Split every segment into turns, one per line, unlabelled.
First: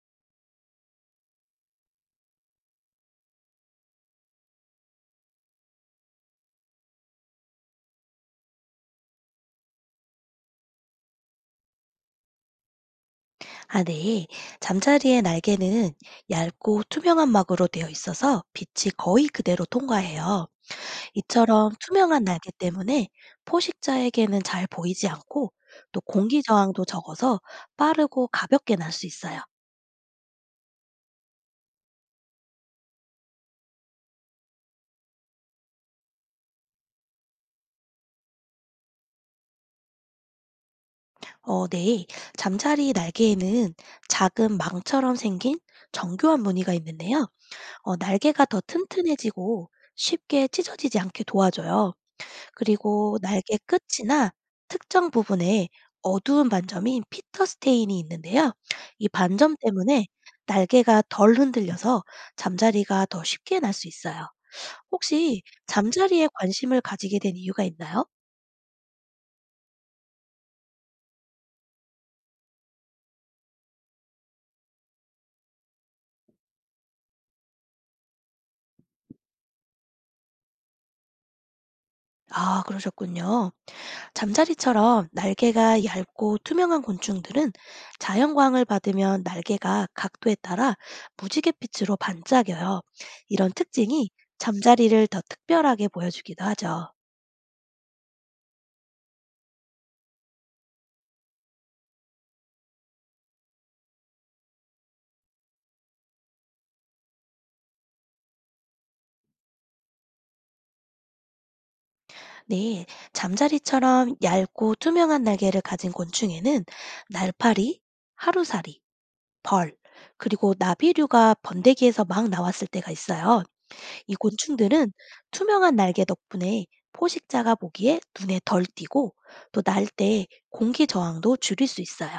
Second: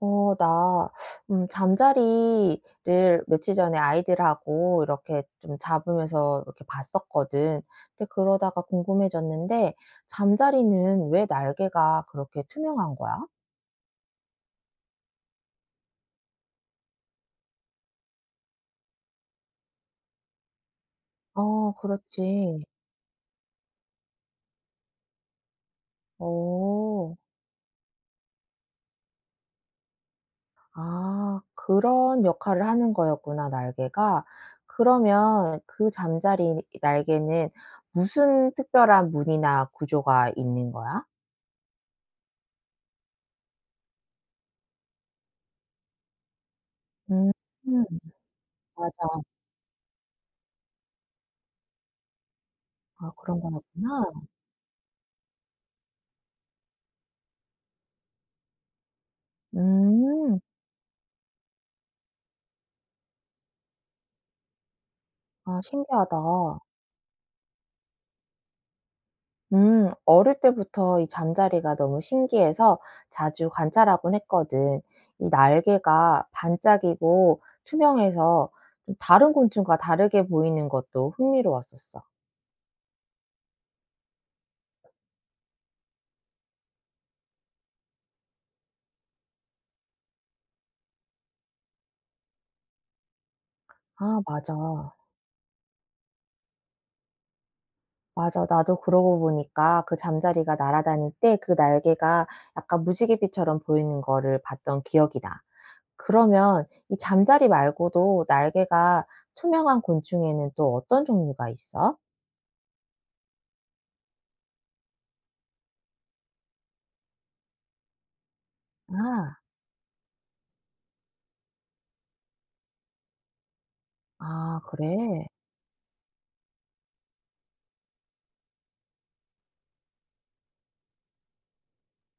어, 나, 잠자리를 며칠 전에 아이들하고 이렇게 좀 잡으면서 이렇게 봤었거든. 근데 그러다가 궁금해졌는데, 잠자리는 왜 날개가 그렇게 투명한 거야?
아, 네. 잠자리의 날개는 얇고 투명한 막으로 되어 있어서 빛이 거의 그대로 통과해요. 이처럼
어,
투명한 날개
그렇지.
때문에 포식자에게는 잘 보이지 않고 또 공기 저항도
어.
적어서 빠르고 가볍게 날 수 있어요.
아, 그런 역할을 하는 거였구나, 날개가. 그러면 그 잠자리 날개는 무슨 특별한 무늬나 구조가 있는 거야?
네. 잠자리 날개에는 작은 망처럼 생긴 정교한 무늬가 있는데요.
음. 음.
날개가 더
맞아.
튼튼해지고 쉽게 찢어지지 않게 도와줘요.
아,
그리고
그런
날개
거였구나.
끝이나 특정 부분에 어두운 반점인 피터 스테인이 있는데요. 이 반점 때문에
음.
날개가 덜 흔들려서 잠자리가 더 쉽게 날 수 있어요. 혹시
아, 신기하다.
잠자리에 관심을 가지게 된 이유가 있나요?
어릴 때부터 이 잠자리가 너무 신기해서 자주 관찰하곤 했거든. 이 날개가 반짝이고 투명해서 좀 다른 곤충과 다르게 보이는 것도 흥미로웠었어.
아, 그러셨군요. 잠자리처럼 날개가 얇고 투명한 곤충들은 자연광을 받으면 날개가 각도에 따라 무지갯빛으로 반짝여요. 이런 특징이
아, 맞아.
잠자리를 더 특별하게 보여주기도 하죠.
맞아. 나도 그러고 보니까 그 잠자리가 날아다닐 때 그 날개가 약간 무지개빛처럼 보이는 거를 봤던 기억이 나. 그러면 이 잠자리 말고도 날개가 투명한 곤충에는 또 어떤 종류가 있어?
네, 잠자리처럼 얇고 투명한 날개를 가진 곤충에는 날파리, 하루살이,
아.
벌, 그리고 나비류가 번데기에서 막 나왔을 때가 있어요. 이
아,
곤충들은
그래?
투명한 날개 덕분에 포식자가 보기에 눈에 덜 띄고 또 날 때 공기 저항도 줄일 수 있어요.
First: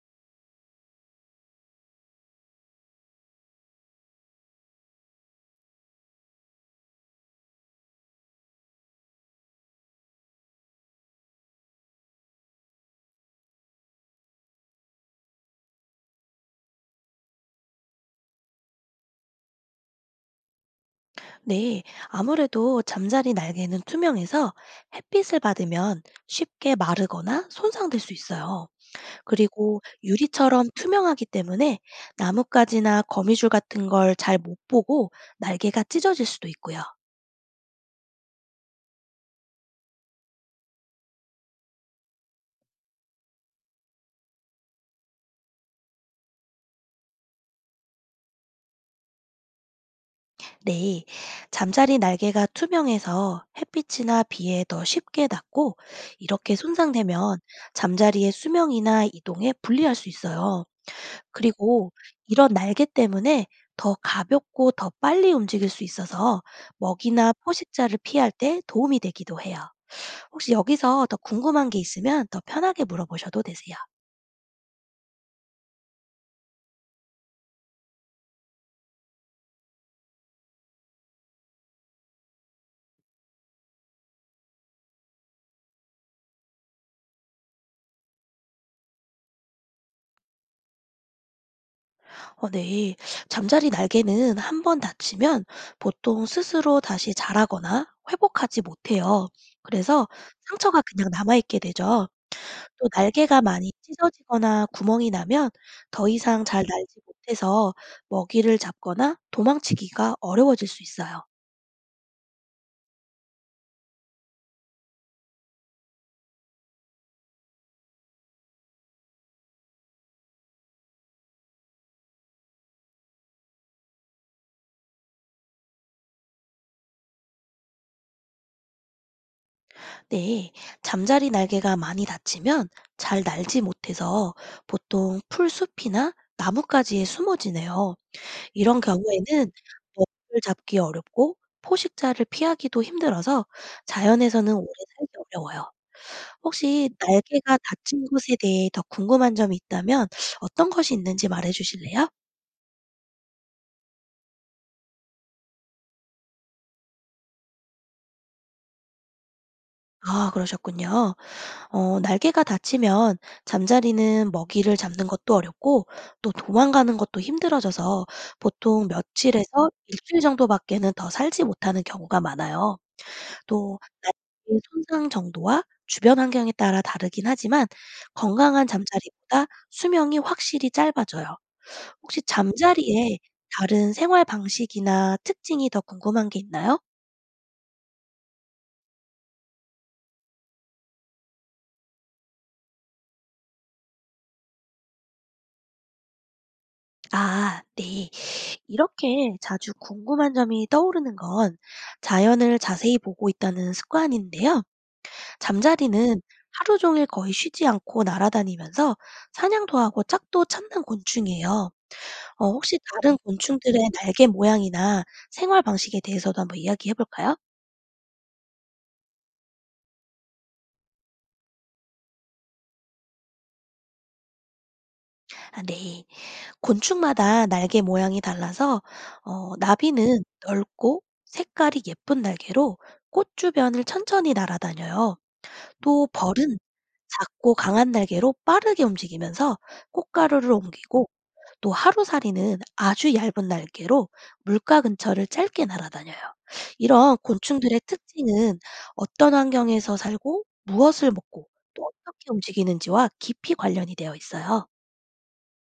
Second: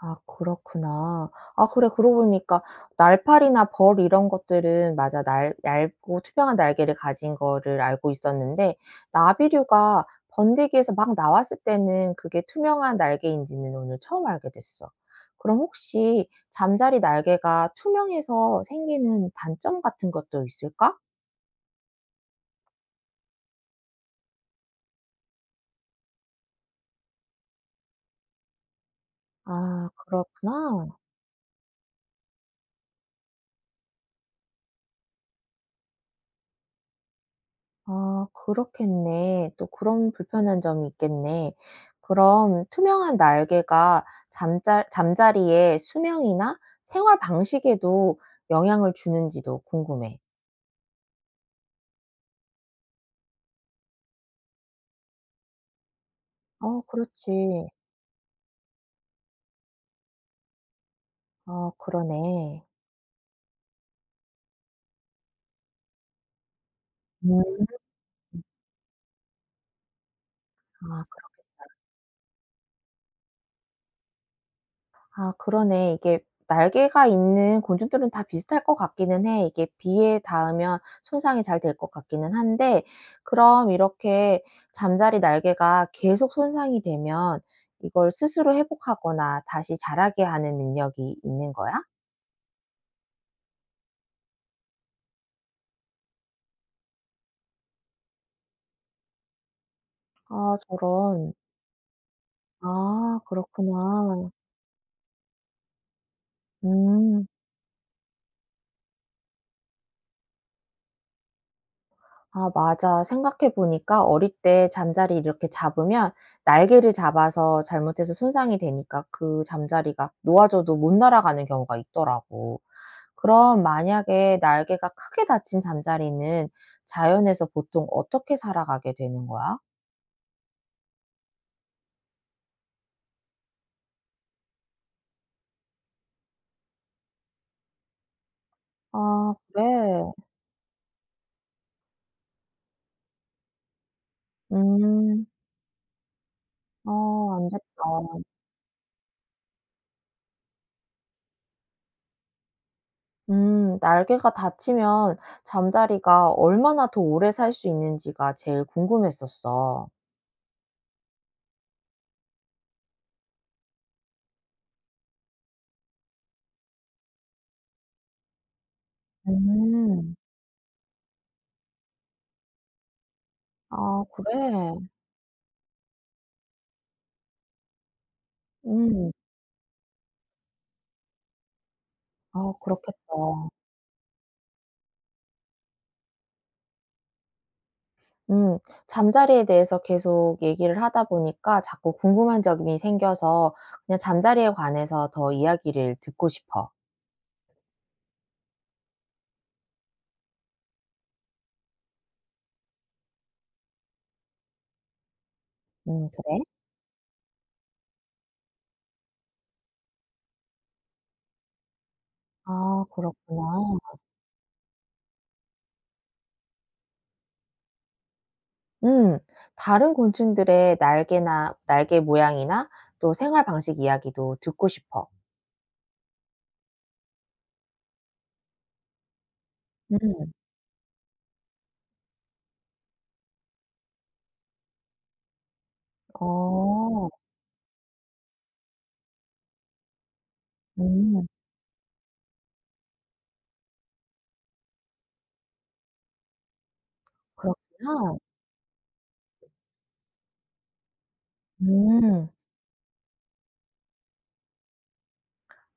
아, 그렇구나. 아, 그래, 그러고 보니까 날파리나 벌 이런 것들은, 맞아, 날 얇고 투명한 날개를 가진 거를 알고 있었는데 나비류가 번데기에서 막 나왔을 때는 그게 투명한 날개인지는 오늘 처음 알게 됐어. 그럼 혹시 잠자리 날개가 투명해서 생기는 단점 같은 것도 있을까?
네, 아무래도 잠자리 날개는 투명해서 햇빛을 받으면 쉽게 마르거나 손상될 수 있어요. 그리고
아,
유리처럼
그렇구나.
투명하기 때문에 나뭇가지나 거미줄 같은 걸 잘 못 보고 날개가 찢어질 수도 있고요.
아, 그렇겠네. 또 그런 불편한 점이 있겠네. 그럼 투명한 날개가 잠자리의 수명이나 생활 방식에도 영향을 주는지도 궁금해.
네. 잠자리 날개가 투명해서 햇빛이나 비에 더 쉽게 닿고 이렇게
어,
손상되면
그렇지.
잠자리의 수명이나 이동에 불리할 수 있어요.
어,
그리고 이런
그러네.
날개 때문에 더 가볍고 더 빨리 움직일 수 있어서 먹이나
음.
포식자를 피할 때 도움이 되기도 해요. 혹시
아.
여기서 더 궁금한 게 있으면 더 편하게 물어보셔도 되세요.
아, 그러네. 이게 날개가 있는 곤충들은 다 비슷할 것 같기는 해. 이게 비에 닿으면 손상이 잘 될 것 같기는 한데 그럼 이렇게 잠자리 날개가 계속 손상이 되면 이걸 스스로 회복하거나 다시 자라게 하는 능력이 있는 거야?
네. 잠자리 날개는 한 번 다치면 보통 스스로 다시 자라거나 회복하지 못해요. 그래서
아,
상처가 그냥
저런.
남아 있게 되죠. 또
아,
날개가 많이
그렇구나.
찢어지거나 구멍이 나면 더 이상 잘 날지
음.
못해서 먹이를 잡거나 도망치기가 어려워질 수 있어요.
아, 맞아. 생각해 보니까 어릴 때 잠자리 이렇게 잡으면 날개를 잡아서 잘못해서 손상이 되니까 그 잠자리가 놓아져도 못 날아가는 경우가 있더라고. 그럼 만약에 날개가 크게 다친 잠자리는 자연에서 보통 어떻게 살아가게 되는 거야?
네, 잠자리 날개가 많이 다치면 잘 날지 못해서 보통 풀숲이나 나뭇가지에 숨어지네요. 이런 경우에는
아, 그래.
먹이를 잡기 어렵고 포식자를 피하기도 힘들어서 자연에서는 오래 살기
음.
어려워요. 혹시
아, 안
날개가
됐다.
다친 곳에 대해 더 궁금한 점이 있다면 어떤 것이 있는지 말해 주실래요?
날개가 다치면 잠자리가 얼마나 더 오래 살 수 있는지가 제일 궁금했었어.
아, 그러셨군요. 날개가 다치면 잠자리는 먹이를 잡는 것도 어렵고 또 도망가는 것도 힘들어져서 보통 며칠에서
음.
일주일 정도밖에는 더 살지 못하는 경우가 많아요. 또
아,
날개의
그래?
손상 정도와 주변 환경에 따라 다르긴 하지만 건강한
음.
잠자리보다 수명이 확실히 짧아져요. 혹시
아, 그렇겠다.
잠자리에 다른 생활 방식이나 특징이 더 궁금한 게 있나요?
음. 잠자리에 대해서 계속 얘기를 하다 보니까 자꾸 궁금한 점이 생겨서 그냥 잠자리에 관해서 더 이야기를 듣고 싶어.
아, 네. 이렇게 자주 궁금한 점이 떠오르는 건 자연을 자세히 보고 있다는 습관인데요.
음,
잠자리는
그래?
하루 종일 거의 쉬지 않고 날아다니면서 사냥도 하고 짝도 찾는 곤충이에요. 혹시
아,
다른
그렇구나.
곤충들의 날개 모양이나 생활 방식에 대해서도 한번 이야기해 볼까요?
음. 다른 곤충들의 날개나 날개 모양이나 또 생활 방식 이야기도 듣고 싶어.
아, 네. 곤충마다 날개 모양이 달라서 나비는
음.
넓고 색깔이 예쁜 날개로 꽃 주변을 천천히 날아다녀요. 또 벌은
어.
작고 강한 날개로 빠르게 움직이면서 꽃가루를 옮기고
음.
또 하루살이는 아주 얇은 날개로 물가 근처를 짧게 날아다녀요. 이런 곤충들의
그렇구나.
특징은 어떤 환경에서 살고 무엇을 먹고 또 어떻게
음.
움직이는지와 깊이 관련이 되어 있어요.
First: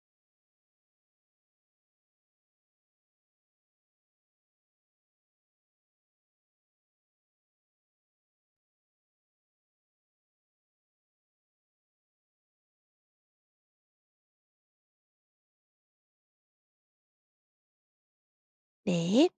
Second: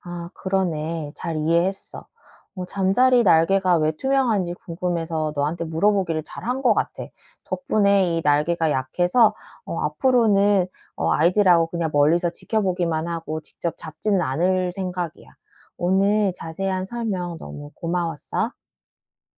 아, 그러네. 잘 이해했어. 잠자리 날개가 왜 투명한지 궁금해서 너한테 물어보기를 잘한 것 같아. 덕분에 이 날개가 약해서 앞으로는 아이들하고 그냥 멀리서 지켜보기만 하고 직접 잡지는 않을 생각이야. 오늘 자세한 설명 너무 고마웠어.
네.